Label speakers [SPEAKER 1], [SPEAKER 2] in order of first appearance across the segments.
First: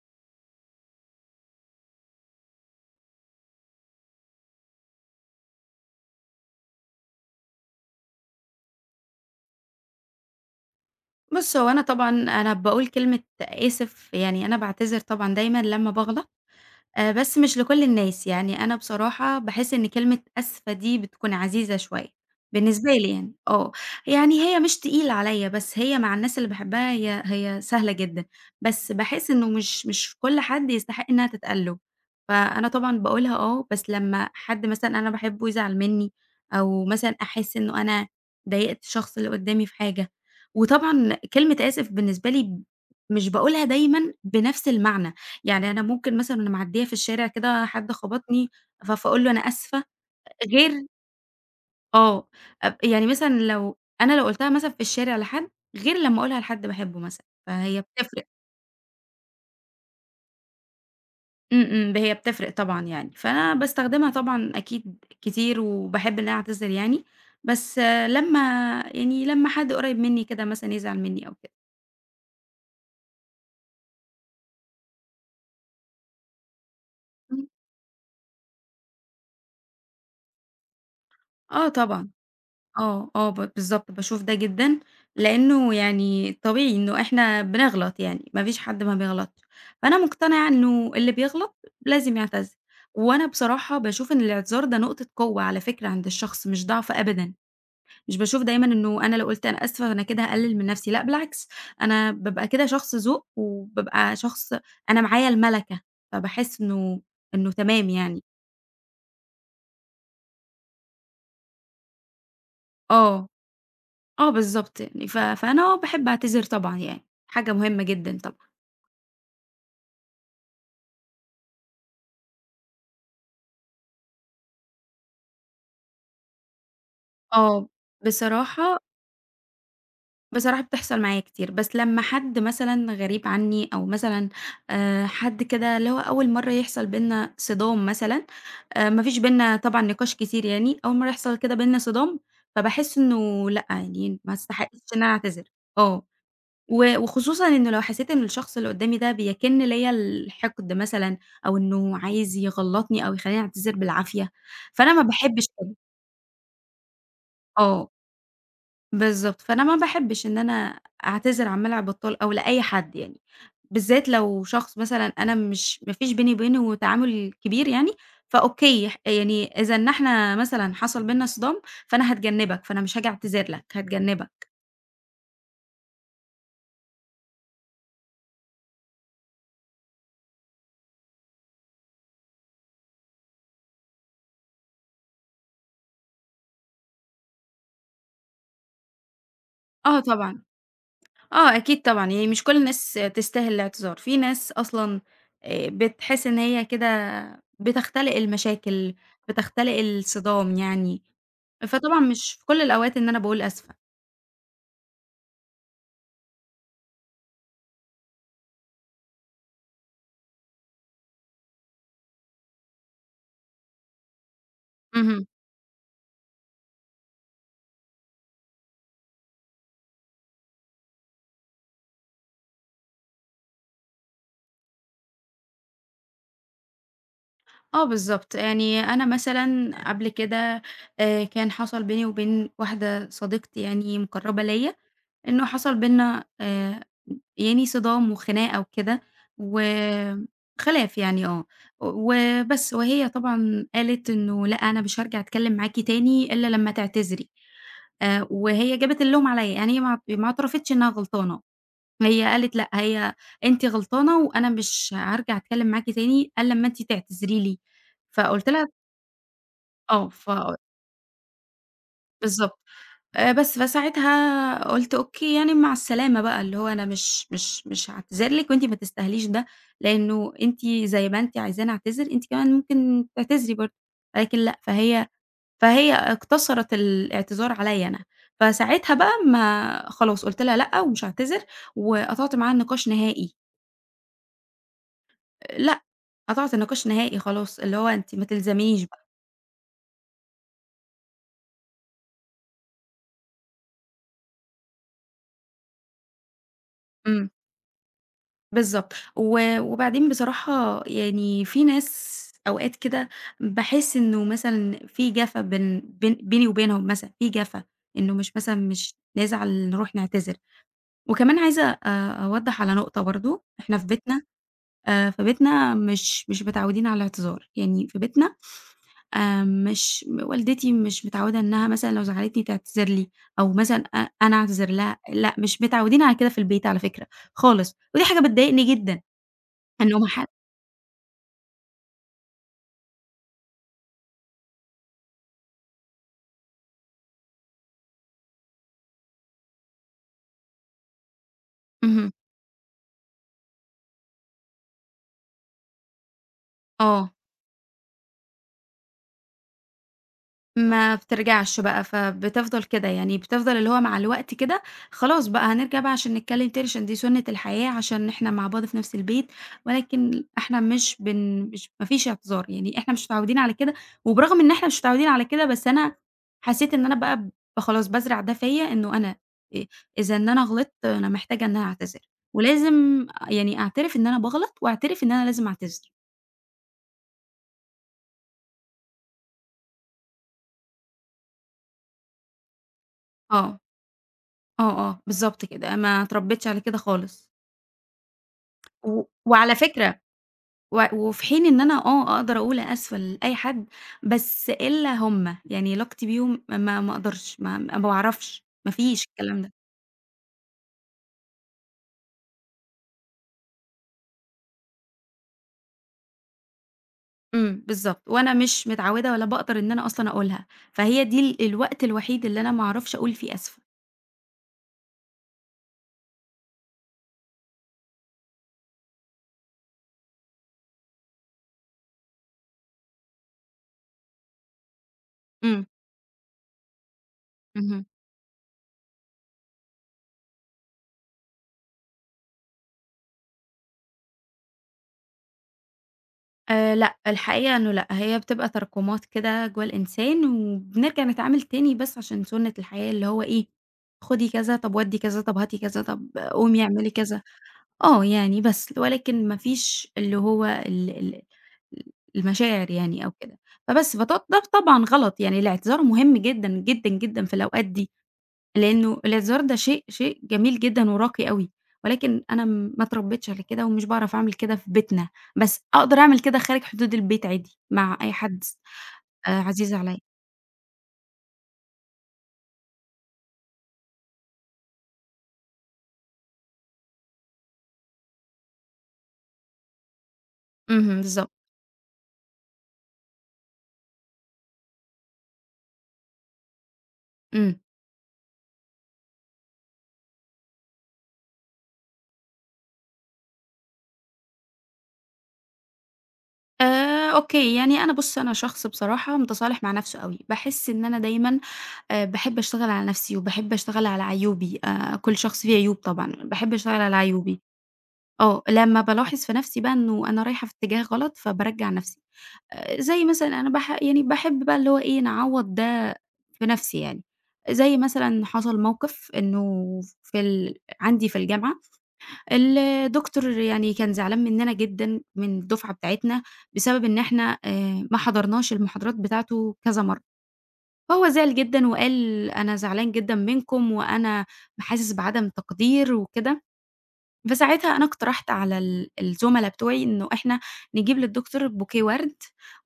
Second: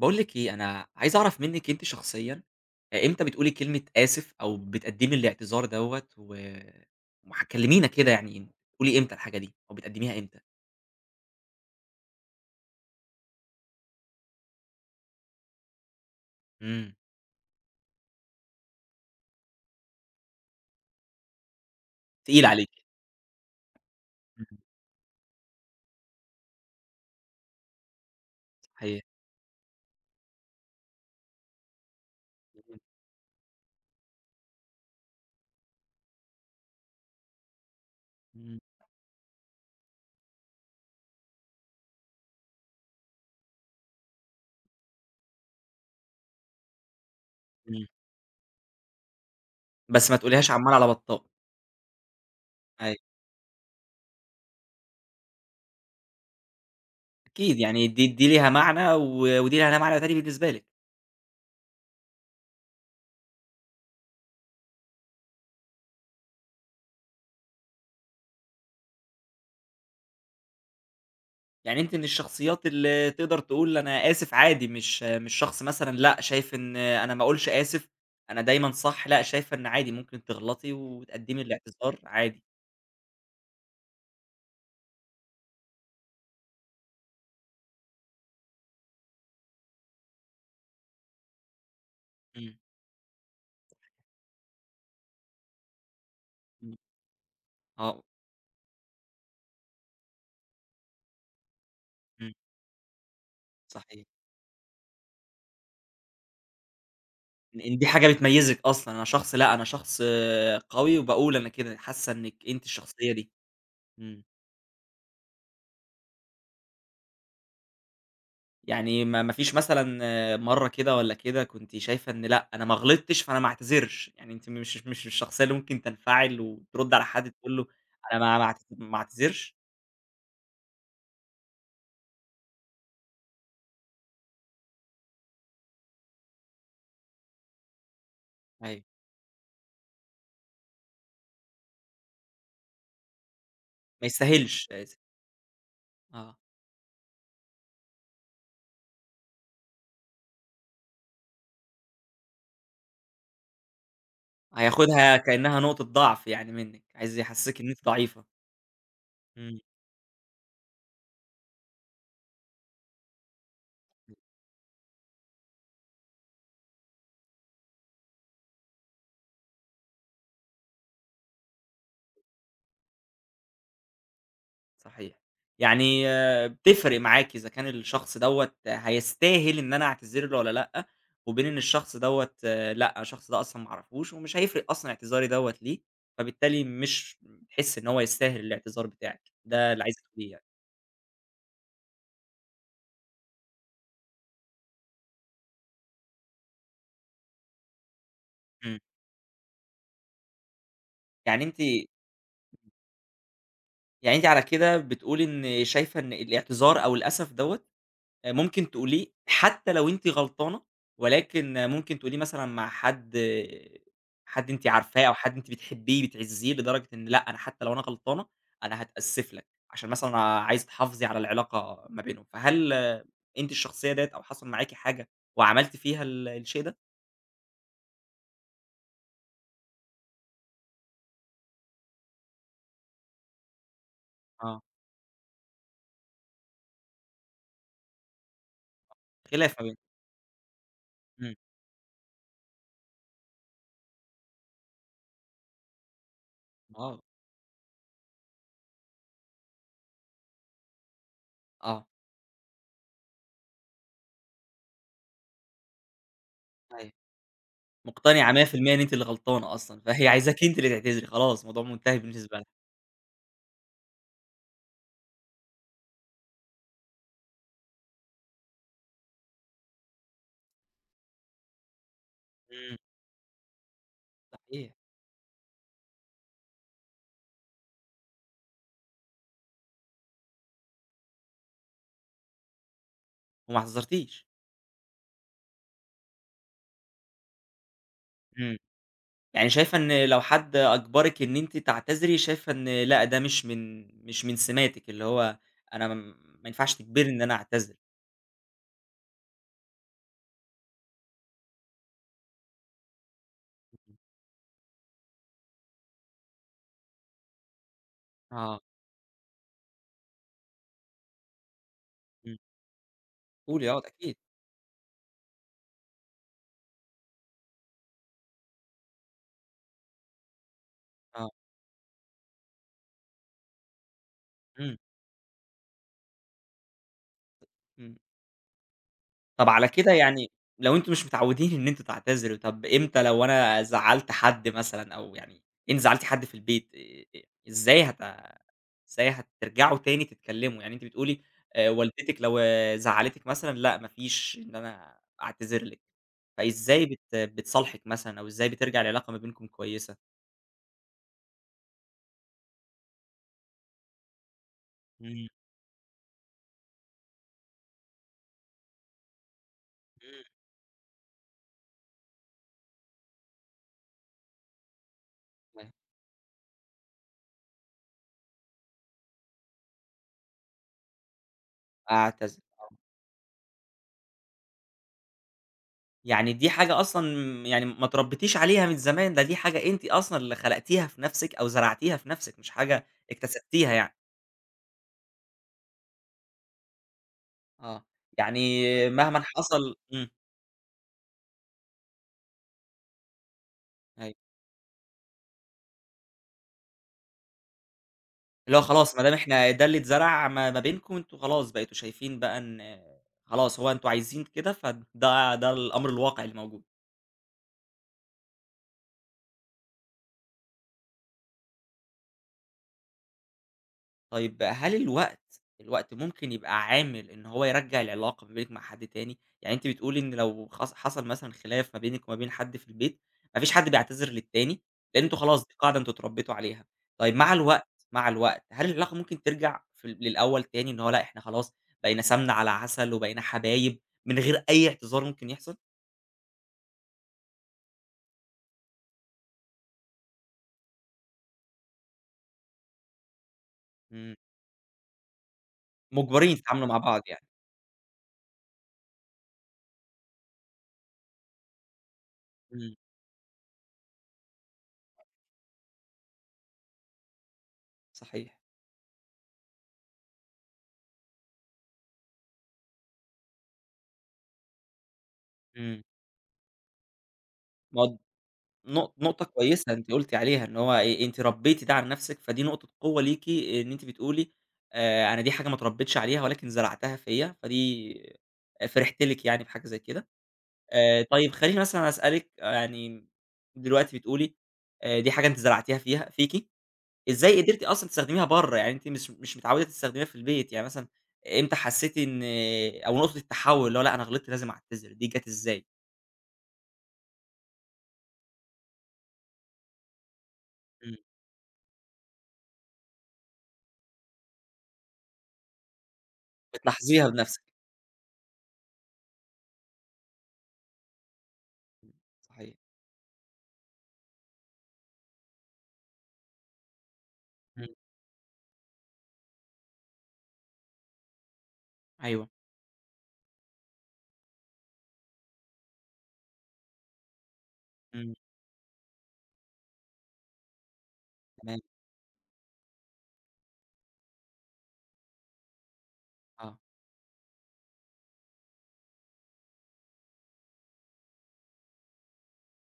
[SPEAKER 1] باقول لِك إيه، أنا عايز أعرف منِّك أنتِ شخصيًا، إمتى بتقولي كلمة آسف أو بتقدّمي الاعتذار دوّة و ومح كلمينا كده، يعني بتقولي إمتى الحاجة دي أو بتقدّميها إمتى؟
[SPEAKER 2] بُص، هو أنا طبعًا أنا باقول كلمة آسف، يعني أنا باعتذر طبعًا دايمًا لمّا باغلط،
[SPEAKER 1] إمم،
[SPEAKER 2] بس مش لكل الناس، يعني أنا بصراحة باحس إن كلمة آسفة دي بتكون عزيزة شوية،
[SPEAKER 1] تقيلة عليكِ.
[SPEAKER 2] بالنسبة لي يعني، آه، يعني
[SPEAKER 1] إمم،
[SPEAKER 2] هي مش تقيلة عليَّ، بس هي مع الناس اللي باحبها هي سهلة جدًا، بس
[SPEAKER 1] صحيح.
[SPEAKER 2] باحس إنه مش كل حد يستحق إنها تتقال له، فأنا
[SPEAKER 1] إمم،
[SPEAKER 2] طبعًا باقولها آه، بس لمّا حد مثلًا أنا باحبه يزعل مني، أو مثلًا أحس إنه أنا
[SPEAKER 1] إمم،
[SPEAKER 2] ضايقت الشخص اللي قدامي في حاجة، وطبعًا كلمة آسف بالنسبة لي مش باقولها دايمًا بنفس المعنى. يعني أنا ممكن مثلًا وأنا معديّة في الشارع كده
[SPEAKER 1] إمم.
[SPEAKER 2] حد خبطني، فاقول له أنا آسفة،
[SPEAKER 1] بس ما تقوليهاش عمّال
[SPEAKER 2] غير
[SPEAKER 1] على بطّال.
[SPEAKER 2] آه، يعني
[SPEAKER 1] أيوه.
[SPEAKER 2] مثلًا لو أنا لو قُلتها مثلًا في الشارع لحد، غير لمّا أقولها لحد باحبه مثلًا،
[SPEAKER 1] أكيد،
[SPEAKER 2] فهي
[SPEAKER 1] يعني دي
[SPEAKER 2] بتفرق،
[SPEAKER 1] دي ليها معنى، ودي لها معنى تاني بالنسبة لِك.
[SPEAKER 2] إمم، إمم، هي بتفرق طبعًا يعني، فأنا باستخدمها طبعًا أكيد كتير وباحب إن أنا أعتذر يعني، بس آه، لمّا يعني لمّا حد قريب مني كده مثلًا يزعل مني أو كده،
[SPEAKER 1] يعني أنتِ من الشخصيات اللي تقدر تقول أنا آسف عادي، مش شخص مثلًا لأ، شايف إن أنا ما
[SPEAKER 2] إمم،
[SPEAKER 1] أقولش آسف، أنا دايمًا صح، لأ، شايفة إن عادي ممكن تغلطي وتقدّمي
[SPEAKER 2] آه
[SPEAKER 1] الاعتذار
[SPEAKER 2] طبعًا.
[SPEAKER 1] عادي.
[SPEAKER 2] آه، آه، بالضبط، باشوف ده جدًا، لإنه يعني طبيعي إنه إحنا بنغلط يعني، ما فيش حد ما بيغلطش، فأنا مقتنعة إنه اللي بيغلط لازم يعتذر،
[SPEAKER 1] إمم،
[SPEAKER 2] وأنا بصراحة باشوف إن الاعتذار ده نقطة قوة على فكرة عند الشخص مش
[SPEAKER 1] إمم،
[SPEAKER 2] ضعف أبدًا،
[SPEAKER 1] آه،
[SPEAKER 2] مش باشوف دايمًا إنه أنا لو قُلت أنا آسفة فأنا كده هاقلل من نفسي، لأ بالعكس، أنا
[SPEAKER 1] إمم،
[SPEAKER 2] بابقى كده شخص ذوق،
[SPEAKER 1] صحيح.
[SPEAKER 2] وبابقى شخص، أنا معايا المَلَكة، فباحس إنه
[SPEAKER 1] إن دي
[SPEAKER 2] تمام
[SPEAKER 1] حاجة
[SPEAKER 2] يعني،
[SPEAKER 1] بتميّزِك أصلًا، أنا شخص لأ، أنا شخص قوي وباقول أنا كده، حاسة إنِّك أنتِ الشخصية
[SPEAKER 2] آه.
[SPEAKER 1] دي. إمم.
[SPEAKER 2] آه بالضبط يعني، فأنا آه باحب أعتذر طبعًا يعني، حاجة مهمة جدًا طبعًا.
[SPEAKER 1] يعني ما فيش مثلًا مرّة كده والّا كده كنتِ شايفة إن لأ، أنا ما غلطتش فأنا ما اعتذرش. يعني أنتِ مش الشخصية اللي ممكن تنفعل وترد على حد تقول له
[SPEAKER 2] آه،
[SPEAKER 1] أنا ما ما اعت
[SPEAKER 2] بصراحة
[SPEAKER 1] ما اعتذرش؟
[SPEAKER 2] بصراحة بتحصل معايا كتير، بس لمّا حد مثلًا غريب عني أو مثلًا حد كده اللي هو أول مرّة يحصل بيننا صِدام مثلًا،
[SPEAKER 1] أيوه،
[SPEAKER 2] ما فيش بيننا طبعًا نقاش كتير يعني، أول مرّة يحصل كده بيننا صِدام، فباحس إنه لأ،
[SPEAKER 1] ما
[SPEAKER 2] يعني ما
[SPEAKER 1] يستاهلش
[SPEAKER 2] أستحقش
[SPEAKER 1] آسف،
[SPEAKER 2] إن أنا أعتذر. آه.
[SPEAKER 1] آه،
[SPEAKER 2] وخصوصًا إنه لو حسيت إن الشخص اللي قدّامي ده بيكِن ليّا الحقد مثلًا أو إنه عايز يغلّطني أو يخلّيني أعتذر بالعافية، فأنا ما
[SPEAKER 1] هياخدها
[SPEAKER 2] باحبّش
[SPEAKER 1] كأنها
[SPEAKER 2] كده.
[SPEAKER 1] نقطة ضعف يعني منِّك، عايز يحسسِك إن أنتِ
[SPEAKER 2] آه،
[SPEAKER 1] ضعيفة.
[SPEAKER 2] بالضبط.
[SPEAKER 1] إمم.
[SPEAKER 2] فأنا ما باحبّش إن أنا أعتذر عن مَلعب الطَّلْق أو لأي حد يعني، بالذات لو شخص مثلًا أنا مش ما فيش بيني وبينه تعامل كبير يعني، فأوكي، يعني إذا إن إحنا مثلًا حصل بيننا صِدام، فأنا هاتجنّبك، فأنا مش هاجي أعتذر لك، هاتجنّبك.
[SPEAKER 1] صحيح. يعني بتفرق معاكِ إذا كان الشخص دوّة هيستاهل إن أنا أعتذر له والّا لأ، وبين إن الشخص دوّة لأ، الشخص ده أصلًا ما أعرفوش ومش هيفرق أصلًا اعتذاري دوّة ليه، فبالتالي مش بتحسّي إن هو يستاهل الاعتذار بتاعِك، ده اللي
[SPEAKER 2] آه
[SPEAKER 1] عايزِك تقوليه
[SPEAKER 2] طبعًا.
[SPEAKER 1] يعني.
[SPEAKER 2] آه، أكيد طبعًا، يعني مش كل الناس تستاهل الاعتذار، في ناس أصلًا بتحس إن هي كده بتختلق
[SPEAKER 1] إمم.
[SPEAKER 2] المشاكل، بتختلق الصدام يعني،
[SPEAKER 1] يعني أنتِ
[SPEAKER 2] فطبعًا مش في كل الأوقات إن أنا باقول آسفة.
[SPEAKER 1] يعني أنتِ على كده بتقولي إن شايفة إن الاعتذار أو الأسف دوّة ممكن تقوليه حتى لو أنتِ غلطانة، ولكن ممكن تقوليه مثلًا مع حد أنتِ عارفاه أو
[SPEAKER 2] اهم،
[SPEAKER 1] حد أنتِ بتحبيه، بتعزّيه لدرجة إن لأ، أنا حتى لو أنا غلطانة، أنا هاتأسف لك، عشان مثلًا عايزة تحافظي على العلاقة ما بينهم. فهل أنتِ الشخصية ديّة أو حصل معاكِ حاجة وعملتِ فيها الشيء ده؟
[SPEAKER 2] آه بالضبط، يعني أنا مثلًا قبل كده كان حصل بيني وبين واحدة صديقتي يعني مُقرّبة
[SPEAKER 1] آه،
[SPEAKER 2] ليّا، إنه حصل بيننا يعني صِدام وخناقة وكده،
[SPEAKER 1] خلاف ما بينكم،
[SPEAKER 2] وخلاف يعني
[SPEAKER 1] إمم،
[SPEAKER 2] آه، وبس. وهي طبعًا قالت إنه لأ أنا مش هارجع أتكلّم معاكِ تاني إلّا لمّا
[SPEAKER 1] آه،
[SPEAKER 2] تعتذري، وهي جابت اللوم عليّا، يعني هي ما اعترفتش إنها غلطانة،
[SPEAKER 1] آه،
[SPEAKER 2] هي قالت لأ هي أنتِ غلطانة وأنا مش هارجع أتكلّم معاكِ تاني إلّا أمّا أنتِ
[SPEAKER 1] أيوه.
[SPEAKER 2] تعتذري لي،
[SPEAKER 1] مقتنعة
[SPEAKER 2] فقُلت لها
[SPEAKER 1] 100% إن أنتِ اللي غلطانة أصلًا، فهي
[SPEAKER 2] آه،
[SPEAKER 1] عايزاكِ أنتِ اللي تعتذري، خلاص الموضوع منتهي بالنسبة لها.
[SPEAKER 2] بالضبط. بس فساعتها قُلت أوكي يعني مع السلامة بقى، اللي هو أنا مش هاعتذر لِك وأنتِ ما تستاهليش ده، لإنه أنتِ زي ما أنتِ عايزاني أعتذر، أنتِ كمان
[SPEAKER 1] إمم،
[SPEAKER 2] ممكن تعتذري برضه، ولكن لأ،
[SPEAKER 1] صحيح،
[SPEAKER 2] فهي اقتصرت الاعتذار عليّا أنا. فساعتها بقى ما خلاص قُلت لها لأ، ومش هاعتذر، وقطعت معاها النقاش نهائي.
[SPEAKER 1] وما اعتذرتيش،
[SPEAKER 2] لأ، قطعت النقاش نهائي خلاص، اللي هو أنتِ ما
[SPEAKER 1] إمم.
[SPEAKER 2] تلزمنيش بقى.
[SPEAKER 1] يعني شايفة إن لو حد أجبرِك إن أنتِ تعتذري، شايفة إن لأ، ده مش من سماتِك، اللي هو أنا ما ينفعش تجبرني إن
[SPEAKER 2] إمم.
[SPEAKER 1] أنا أعتذر.
[SPEAKER 2] بالضبط، وبعدين بصراحة يعني في ناس أوقات كده باحس إنه مثلًا في جَفا بين بيني وبينهم مثلًا، في جَفا، إنه مش مثلًا
[SPEAKER 1] آه،
[SPEAKER 2] مش نزعل نروح نعتذر، وكمان عايزة
[SPEAKER 1] إمم،
[SPEAKER 2] أوضّح على نقطة برضه،
[SPEAKER 1] قولي
[SPEAKER 2] إحنا
[SPEAKER 1] آه،
[SPEAKER 2] في
[SPEAKER 1] أكيد،
[SPEAKER 2] بيتنا في بيتنا مش متعودين على الاعتذار، يعني في بيتنا مش والدتي مش
[SPEAKER 1] آه،
[SPEAKER 2] متعودة إنها مثلًا لو زعّلتني تعتذر لي، أو مثلًا أنا أعتذر
[SPEAKER 1] إمم،
[SPEAKER 2] لها، لأ مش متعودين على كده في البيت على فكرة خالص،
[SPEAKER 1] إمم.
[SPEAKER 2] ودي حاجة بتضايقني جدًا.
[SPEAKER 1] طَب على
[SPEAKER 2] إن
[SPEAKER 1] كده
[SPEAKER 2] هو ما حد
[SPEAKER 1] يعني لو أنتم مش متعودين إن أنتم تعتذروا، طَب إمتى لو أنا زعّلت حد مثلًا أو يعني أنتِ زعّلتِ حد في البيت، إزاي هت إزاي هترجعوا تاني تتكلموا؟ يعني أنتِ بتقولي
[SPEAKER 2] اهم،
[SPEAKER 1] والدتِك لو زعّلتِك مثلًا لأ، ما فيش إن أنا أعتذر لِك. فإزاي
[SPEAKER 2] آه،
[SPEAKER 1] بتصالحِك مثلًا أو إزاي بترجع العلاقة ما بينكم كويسة؟
[SPEAKER 2] ما بترجعش بقى، فبتفضل كده، يعني بتفضل اللي هو مع الوقت كده خلاص
[SPEAKER 1] إمم،
[SPEAKER 2] بقى هنرجع بقى عشان نتكلم تاني، عشان دي سُنّة الحياة، عشان إحنا مع بعض في نفس البيت، ولكن إحنا مش ما فيش اعتذار، يعني إحنا مش متعودين على كده، وبرغم إن إحنا مش متعودين على كده، بس
[SPEAKER 1] إمم،
[SPEAKER 2] أنا حسيت إن أنا بقى ب خلاص بازرع ده فيّا، إنه أنا آآ إذا إن أنا غلطت أنا محتاجة إن أنا أعتذر،
[SPEAKER 1] أعتذر.
[SPEAKER 2] ولازم يعني أعترف إن أنا باغلط، وأعترف إن أنا لازم أعتذر،
[SPEAKER 1] يعني دي حاجة أصلًا، يعني ما اتربيتيش عليها من زمان، دي حاجة أنتِ أصلًا اللي خلقتيها في نَفْسِك أو زرعتيها في نَفْسِك، مش حاجة
[SPEAKER 2] آه.
[SPEAKER 1] اكتسبتيها يعني.
[SPEAKER 2] آه، آه، بالضبط كده، ما اتربيتش على كده خالص،
[SPEAKER 1] آه، يعني مهمًا
[SPEAKER 2] وعلى
[SPEAKER 1] حصل
[SPEAKER 2] فكرة،
[SPEAKER 1] إمم،
[SPEAKER 2] وفي حين إن أنا آه، أقدر أقول أسوأ لأي حد،
[SPEAKER 1] أيوه،
[SPEAKER 2] بس إلا هُم، يعني علاقتي بيهم ما أقدرش، ما باعرفش،
[SPEAKER 1] اللي هو
[SPEAKER 2] ما
[SPEAKER 1] خلاص ما
[SPEAKER 2] فيش
[SPEAKER 1] دام
[SPEAKER 2] الكلام
[SPEAKER 1] إحنا
[SPEAKER 2] ده،
[SPEAKER 1] ده اللي اتزرع ما بينكم، أنتم خلاص بقيتوا شايفين بقى إن خلاص هو أنتم عايزين كده، فده الأمر الواقع اللي موجود.
[SPEAKER 2] إمم، بالضبط، وأنا مش متعودة ولا باقدر إن أنا أصلًا أقولها، فهي دي الوقت الوحيد اللي أنا ما أعرفش أقول فيه آسفة،
[SPEAKER 1] طيب هل الوقت، الوقت ممكن يبقى عامل إن هو يرجّع العلاقة ما بينِك مع حد تاني؟ يعني أنتِ بتقولي إن لو حصل مثلًا خلاف ما بينِك وما بين حد في البيت، ما فيش حد بيعتذر للتاني، لإن أنتم خلاص دي
[SPEAKER 2] إمم،
[SPEAKER 1] قاعدة أنتم اتربيتوا عليها. طيب مع الوقت،
[SPEAKER 2] اهم.
[SPEAKER 1] مع الوقت، هل العلاقة ممكن ترجع في للأول تاني، إن هو لأ إحنا خلاص بقينا سمنة على عسل وبقينا حبايب من غير أي اعتذار ممكن يحصل؟
[SPEAKER 2] لأ، الحقيقة إنه لأ، هي بتبقى تراكمات كده جوّه الإنسان، وبنرجع نتعامل تاني بس عشان سُنّة الحياة اللي هو إيه،
[SPEAKER 1] إمم،
[SPEAKER 2] خدي كذا، طب ودّي كذا، طب هاتي كذا، طب
[SPEAKER 1] مُجبرين
[SPEAKER 2] قومي
[SPEAKER 1] تتعاملوا مع
[SPEAKER 2] اعملي
[SPEAKER 1] بعض
[SPEAKER 2] كذا،
[SPEAKER 1] يعني.
[SPEAKER 2] آه يعني بس، ولكن ما فيش اللي هو ال المشاعر
[SPEAKER 1] إمم،
[SPEAKER 2] يعني أو كده، فبس فط ده طبعًا غلط، يعني الاعتذار مهم جدًا، جدًا، جدًا في الأوقات دي.
[SPEAKER 1] صحيح.
[SPEAKER 2] لإنه الهزار ده شيء جميل جدًا وراقي أوي، ولكن أنا ما اتربيتش على كده ومش باعرف أعمل كده في بيتنا، بس
[SPEAKER 1] إمم،
[SPEAKER 2] أقدر أعمل كده خارج حدود البيت عادي
[SPEAKER 1] ما
[SPEAKER 2] مع
[SPEAKER 1] هو
[SPEAKER 2] أي حد
[SPEAKER 1] نقطة كويسة
[SPEAKER 2] عزيز
[SPEAKER 1] أنتِ
[SPEAKER 2] عليَّ.
[SPEAKER 1] قُلتِ عليها، إن هو أنتِ ربّيتِ ده على نَفْسِك، فدي نقطة قوة ليكِ إن أنتِ بتقولي أنا دي حاجة ما اتربيتش عليها ولكن زرعتها فيّا، فدي فرحت لِك يعني بحاجة زي كده.
[SPEAKER 2] اهم، بالضبط،
[SPEAKER 1] طيب خلّيني مثلًا أسألِك يعني، دلوقتي بتقولي دي حاجة أنتِ زرعتيها فيكِ، إزاي
[SPEAKER 2] إمم.
[SPEAKER 1] قدرتِ أصلًا تستخدميها برّه؟ يعني أنتِ مش متعوّدة تستخدميها في البيت، يعني مثلًا إمتى حسّيتِ إن أو نقطة التحوّل اللي هو لأ أنا غلطت لازم أعتذر، دي جات إزاي؟
[SPEAKER 2] أوكي، يعني أنا بُص أنا شخص بصراحة متصالح مع نفسه أوي، باحس إن
[SPEAKER 1] إمم،
[SPEAKER 2] أنا دايمًا باحب أشتغل على نفسي وباحب أشتغل على عيوبي، كل شخص فيه عيوب طبعًا، باحب أشتغل على
[SPEAKER 1] بتلاحظيها
[SPEAKER 2] عيوبي.
[SPEAKER 1] بنَفْسِك،
[SPEAKER 2] آه، لمّا بالاحظ في نفسي بقى إنه أنا رايحة في اتجاه غلط، فبارَجّع نفسي.
[SPEAKER 1] صحيح.
[SPEAKER 2] زي مثلًا أنا يعني باحب بقى اللي هو إيه، نعوّض ده في نَفْسي يعني.
[SPEAKER 1] إمم،
[SPEAKER 2] زي مثلًا حصل موقِف إنه في ال عندي في الجامعة،
[SPEAKER 1] أيوه،
[SPEAKER 2] الدكتور يعني كان زعلان منّنا جدًا من الدفعة بتاعتنا بسبب إن إحنا ما
[SPEAKER 1] إمم.
[SPEAKER 2] حضرناش المحاضرات بتاعته كذا مرّة. فهو زعل
[SPEAKER 1] تمام،
[SPEAKER 2] جدًا وقال: "أنا زعلان جدًا منكم وأنا حاسس بعدم تقدير وكده."
[SPEAKER 1] آه،
[SPEAKER 2] فساعتها أنا اقترحت على الزملا بتوعي إنه إحنا نجيب للدكتور بوكيه ورد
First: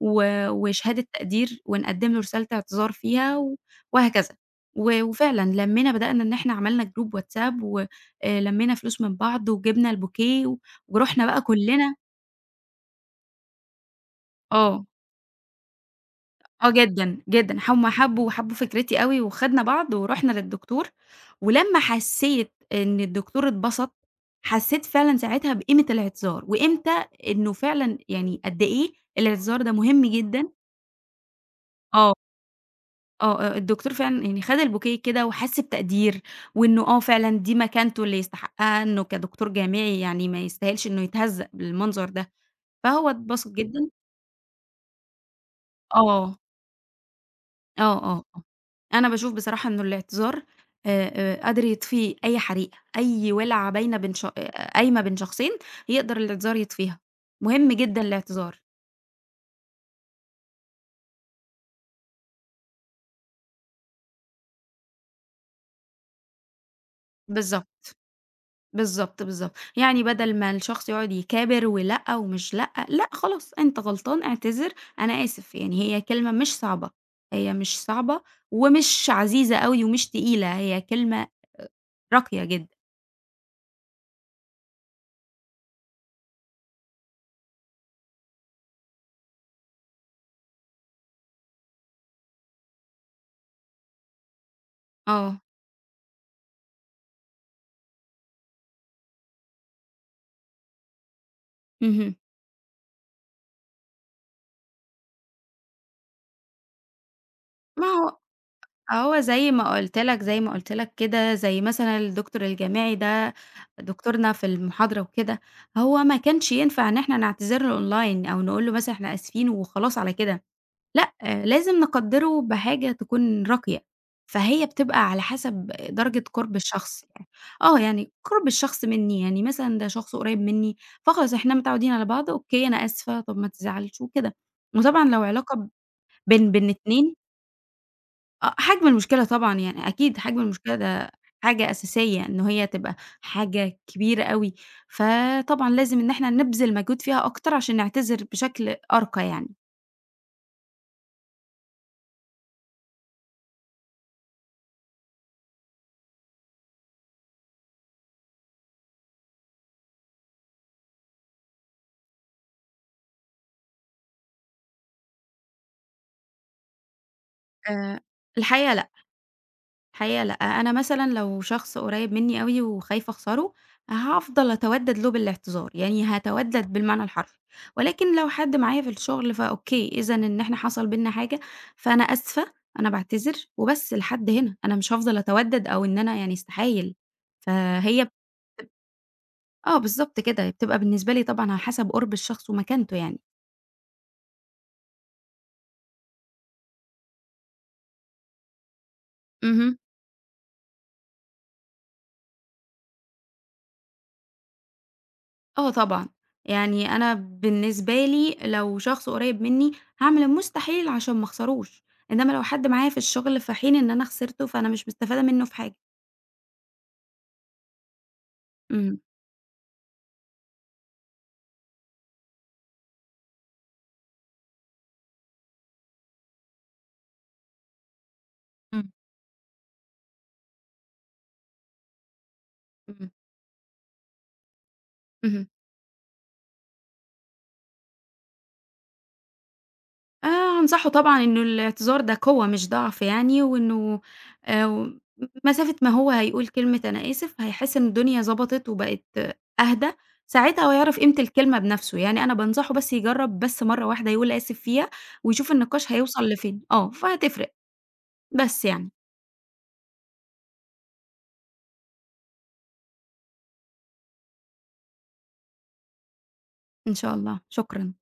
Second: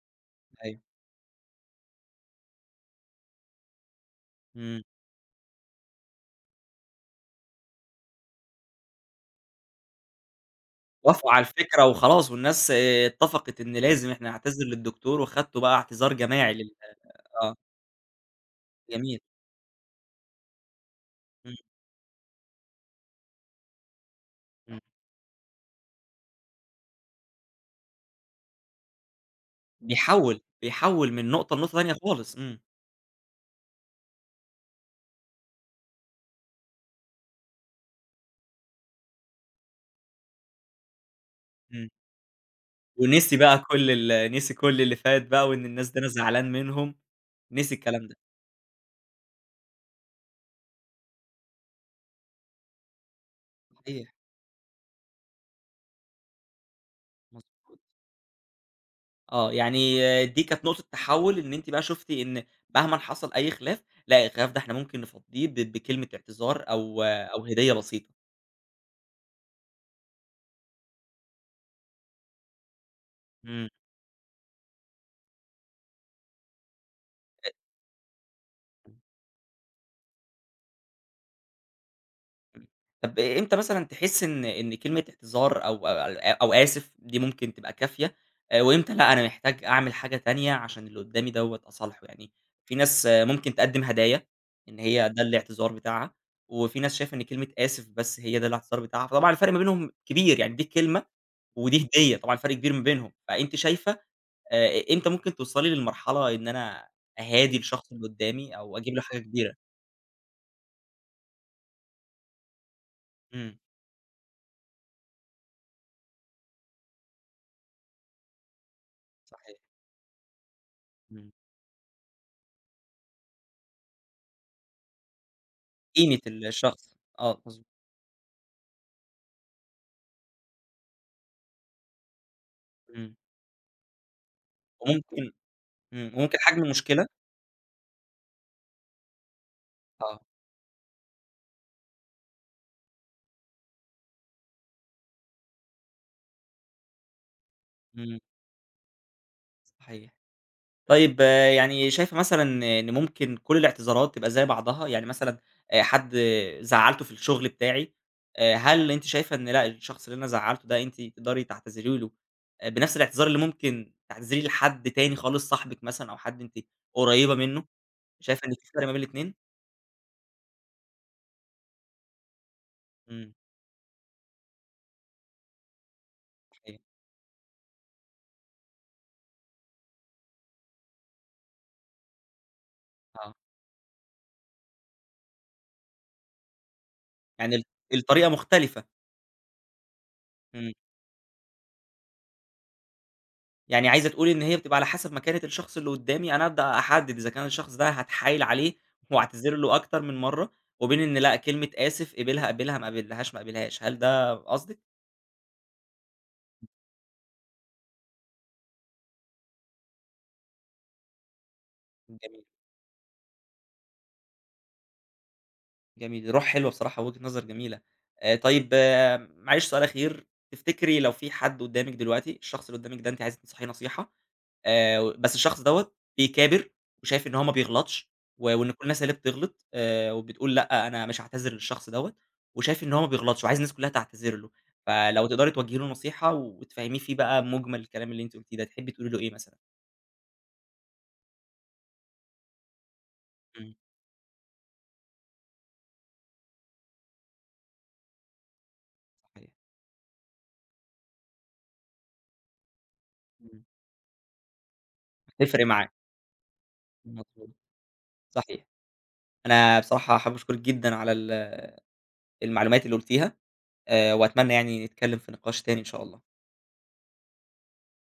[SPEAKER 2] و
[SPEAKER 1] أيوه،
[SPEAKER 2] وشهادة تقدير ونقدّم له رسالة اعتذار فيها وهكذا.
[SPEAKER 1] إمم،
[SPEAKER 2] وفعلًا لمّينا بدأنا إن إحنا عملنا جروب واتساب لمّينا فلوس من بعض وجِبنا البوكيه ورُحنا
[SPEAKER 1] وافقوا على
[SPEAKER 2] بقى
[SPEAKER 1] الفكرة
[SPEAKER 2] كُلّنا
[SPEAKER 1] وخلاص والناس اتفقت إن لازم إحنا نعتذر
[SPEAKER 2] آه.
[SPEAKER 1] للدكتور، وخدتوا بقى اعتذار جماعي
[SPEAKER 2] آه
[SPEAKER 1] لل
[SPEAKER 2] جدًا،
[SPEAKER 1] آه،
[SPEAKER 2] جدًا، هُم حبّوا وحبّوا فكرتي أوي
[SPEAKER 1] جميل،
[SPEAKER 2] وخدنا بعض ورُحنا للدكتور،
[SPEAKER 1] إمم،
[SPEAKER 2] ولمّا حسّيت إن الدكتور اتبسط،
[SPEAKER 1] إمم،
[SPEAKER 2] حسّيت فعلًا ساعتها بقيمة الاعتذار، وإمتى إنه فعلًا يعني قد إيه الاعتذار ده مهم
[SPEAKER 1] بيحوّل،
[SPEAKER 2] جدًا،
[SPEAKER 1] بيحوّل من نقطة لنقطة تانية
[SPEAKER 2] آه،
[SPEAKER 1] خالص، إمم،
[SPEAKER 2] آه، آه، الدكتور فعلًا يعني خَد البوكيه كده وحس بتقدير، وإنه آه فعلًا دي مكانته اللي يستحقها، إنه كدكتور جامعي يعني ما يستاهلش إنه يتهزّأ
[SPEAKER 1] إمم،
[SPEAKER 2] بالمنظر ده، فهو
[SPEAKER 1] ونسي
[SPEAKER 2] اتبسط
[SPEAKER 1] بقى
[SPEAKER 2] جدًا،
[SPEAKER 1] كل نسي كل اللي فات بقى، وإن الناس دي أنا
[SPEAKER 2] آه،
[SPEAKER 1] زعلان منهم، نسي
[SPEAKER 2] آه،
[SPEAKER 1] الكلام ده،
[SPEAKER 2] آه، آه. أنا باشوف بصراحة إنه الاعتذار قادر يطفي أي حريقة، أي ولعة باينة بين
[SPEAKER 1] صحيح،
[SPEAKER 2] ش آه، قايمة بين شخصين، يقدر الاعتذار يطفيها، مهم
[SPEAKER 1] مضبوط،
[SPEAKER 2] جدًا الاعتذار.
[SPEAKER 1] آه، يعني دي كانت نقطة تحوّل إن أنتِ بقى شُفتِ إن مهمًا حصل أي خلاف، لأ الخلاف ده إحنا ممكن نفضّيه بكلمة اعتذار أو هدية
[SPEAKER 2] بالضبط،
[SPEAKER 1] بسيطة،
[SPEAKER 2] بالضبط، بالضبط. يعني بدل ما الشخص يقعد يكابر ولأ ومش لأ، لأ خلاص
[SPEAKER 1] إمم.
[SPEAKER 2] أنت غلطان اعتذر أنا آسف، يعني هي كلمة مش صعبة، هي مش صعبة ومش عزيزة أوي ومش تقيلة، هي كلمة راقية
[SPEAKER 1] إمم.
[SPEAKER 2] جدًا.
[SPEAKER 1] طب إمتى مثلًا تحس إن كلمة اعتذار أو آسف دي ممكن تبقى كافية، وإمتى لأ أنا محتاج أعمل حاجة تانية عشان اللي قدّامي دوّة أصالحه؟ يعني في ناس ممكن تقدّم هدايا، إن هي ده
[SPEAKER 2] آه،
[SPEAKER 1] الاعتذار بتاعها، وفي ناس شايفة إن كلمة آسف بس هي ده الاعتذار بتاعها، فطبعًا الفرق ما بينهم كبير، يعني دي كلمة ودي
[SPEAKER 2] اهم.
[SPEAKER 1] هدية، طبعًا فرق كبير ما بينهم، فأنتِ شايفة إمتى ممكن توصلي للمرحلة إن أنا أهادي
[SPEAKER 2] ما
[SPEAKER 1] الشخص اللي
[SPEAKER 2] هو
[SPEAKER 1] قدّامي أو أجيب له حاجة
[SPEAKER 2] هو زي
[SPEAKER 1] كبيرة؟
[SPEAKER 2] ما قُلت لك زي ما قُلت لك كده، زي مثلًا الدكتور الجامعي ده
[SPEAKER 1] إمم،
[SPEAKER 2] دكتورنا في المحاضرة وكده، هو ما كانش ينفع إن إحنا نعتذر له أونلاين أو نقول له مثلًا إحنا آسفين
[SPEAKER 1] صحيح،
[SPEAKER 2] وخلاص على كده، لأ،
[SPEAKER 1] إمم.
[SPEAKER 2] آه، لازم نقدّره بحاجة تكون راقية، فهي بتبقى على حسب
[SPEAKER 1] قيمة
[SPEAKER 2] درجة قُرب
[SPEAKER 1] الشخص،
[SPEAKER 2] الشخص يعني،
[SPEAKER 1] آه مضبوط،
[SPEAKER 2] آه، يعني قُرب الشخص منّي، يعني مثلًا ده شخص قريب منّي فخلاص إحنا متعودين على بعض، أوكي أنا
[SPEAKER 1] إمم،
[SPEAKER 2] آسفة، طَب ما تزعلش وكده، وطبعًا لو
[SPEAKER 1] وممكن
[SPEAKER 2] علاقة
[SPEAKER 1] وممكن
[SPEAKER 2] بين
[SPEAKER 1] حجم
[SPEAKER 2] بين
[SPEAKER 1] المشكلة
[SPEAKER 2] 2 آه، حجم المشكلة طبعًا، يعني أكيد
[SPEAKER 1] آه،
[SPEAKER 2] حجم المشكلة ده حاجة أساسية إن هي تبقى حاجة كبيرة أوي، فطبعًا لازم إن إحنا نبذل مجهود فيها أكتر عشان
[SPEAKER 1] إمم،
[SPEAKER 2] نعتذر بشكل أرقى يعني.
[SPEAKER 1] صحيح. طيب، يعني شايفة مثلًا إن ممكن كل الاعتذارات تبقى زي بعضها؟ يعني مثلًا حد زعّلته في الشغل بتاعي، هل أنتِ شايفة إن لأ الشخص اللي أنا زعّلته ده أنتِ تقدري تعتذري له بنفس الاعتذار اللي ممكن تعتذري لحد تاني خالص، صاحبِك مثلًا أو حد أنتِ قريبة منه،
[SPEAKER 2] آآ
[SPEAKER 1] شايفة إن في
[SPEAKER 2] الحقيقة
[SPEAKER 1] فرق
[SPEAKER 2] لأ،
[SPEAKER 1] ما بين الاتنين؟
[SPEAKER 2] الحقيقة لأ، أنا مثلًا لو شخص قريب منّي أوي وخايفة
[SPEAKER 1] إمم،
[SPEAKER 2] أخسره، هافضل أتودد له بالاعتذار، يعني هاتودد
[SPEAKER 1] صحيح،
[SPEAKER 2] بالمعنى الحرفي، ولكن لو حد معايا في الشغل فأوكي، إذًا إن إحنا حصل بيننا حاجة، فأنا آسفة، أنا باعتذر
[SPEAKER 1] آه،
[SPEAKER 2] وبس لحد هنا، أنا مش هافضل أتودد أو إن أنا يعني استحايل،
[SPEAKER 1] يعني
[SPEAKER 2] فهي
[SPEAKER 1] الطريقة مختلفة،
[SPEAKER 2] آه بالضبط كده،
[SPEAKER 1] إمم.
[SPEAKER 2] بتبقى بالنسبة لي طبعًا على حسب قُرب الشخص ومكانته يعني.
[SPEAKER 1] يعني عايزة تقولي إن هي بتبقى على حسب مكانة الشخص اللي قدّامي، أنا أبدأ أحدد إذا كان الشخص ده هاتحايل عليه وأعتذر له
[SPEAKER 2] اهم.
[SPEAKER 1] أكتر من مرّة، وبين إن لأ، كلمة آسف قبلها قبلها، ما قبلهاش ما قبلهاش. هل ده قصدِك؟
[SPEAKER 2] آه طبعًا، يعني أنا بالنسبة لي لو شخص قريب مني هاعمل المستحيل عشان ما اخسروش، إنما لو
[SPEAKER 1] جميل،
[SPEAKER 2] حد معايا في الشغل في حين إن أنا خسرته فأنا مش مستفادة منه في حاجة.
[SPEAKER 1] جميل، روح حلوة بصراحة، وجهة نظر جميلة. طيب
[SPEAKER 2] اهم،
[SPEAKER 1] معلش سؤال أخير، تفتكري لو في حد قدّامِك دلوقتي، الشخص اللي قدّامِك ده أنتِ عايزة تنصحيه نصيحة، بس الشخص دوّة بيكابر وشايف إن هو ما بيغلطش وإن كل
[SPEAKER 2] إمم.
[SPEAKER 1] الناس هي اللي بتغلط، وبتقول لأ، أنا مش هاعتذر للشخص دوّة، وشايف إن هو ما
[SPEAKER 2] اهم،
[SPEAKER 1] بيغلطش وعايز الناس كلّها تعتذر له، فلو
[SPEAKER 2] اهم.
[SPEAKER 1] تقدري توجّهي له نصيحة وتفهّميه فيه بقى مُجمل الكلام اللي أنتِ قُلتيه ده، تحبّي تقولي له إيه مثلًا؟
[SPEAKER 2] هانصحه طبعًا إنه الاعتذار ده قوة مش ضعف يعني،
[SPEAKER 1] إمم،
[SPEAKER 2] وإنه آآ مسافة ما هو هيقول كلمة أنا آسف هيحس إن الدنيا ضبطت وبقت
[SPEAKER 1] صحيح،
[SPEAKER 2] أهدى، ساعتها هو هيعرف قيمة الكلمة بنفسه، يعني أنا بانصحه بس يجرب بس
[SPEAKER 1] إمم،
[SPEAKER 2] مرة واحدة يقول آسف فيها ويشوف
[SPEAKER 1] هتفرق معاه،
[SPEAKER 2] النقاش هيوصل لفين، آه،
[SPEAKER 1] مضبوط،
[SPEAKER 2] فهتفرق. بس
[SPEAKER 1] صحيح.
[SPEAKER 2] يعني،
[SPEAKER 1] أنا بصراحة حابب أشكرِك جدًا على المعلومات اللي قُلتيها، وأتمنى يعني نتكلّم في نقاش تاني إن شاء الله.
[SPEAKER 2] إن شاء الله، شكرًا.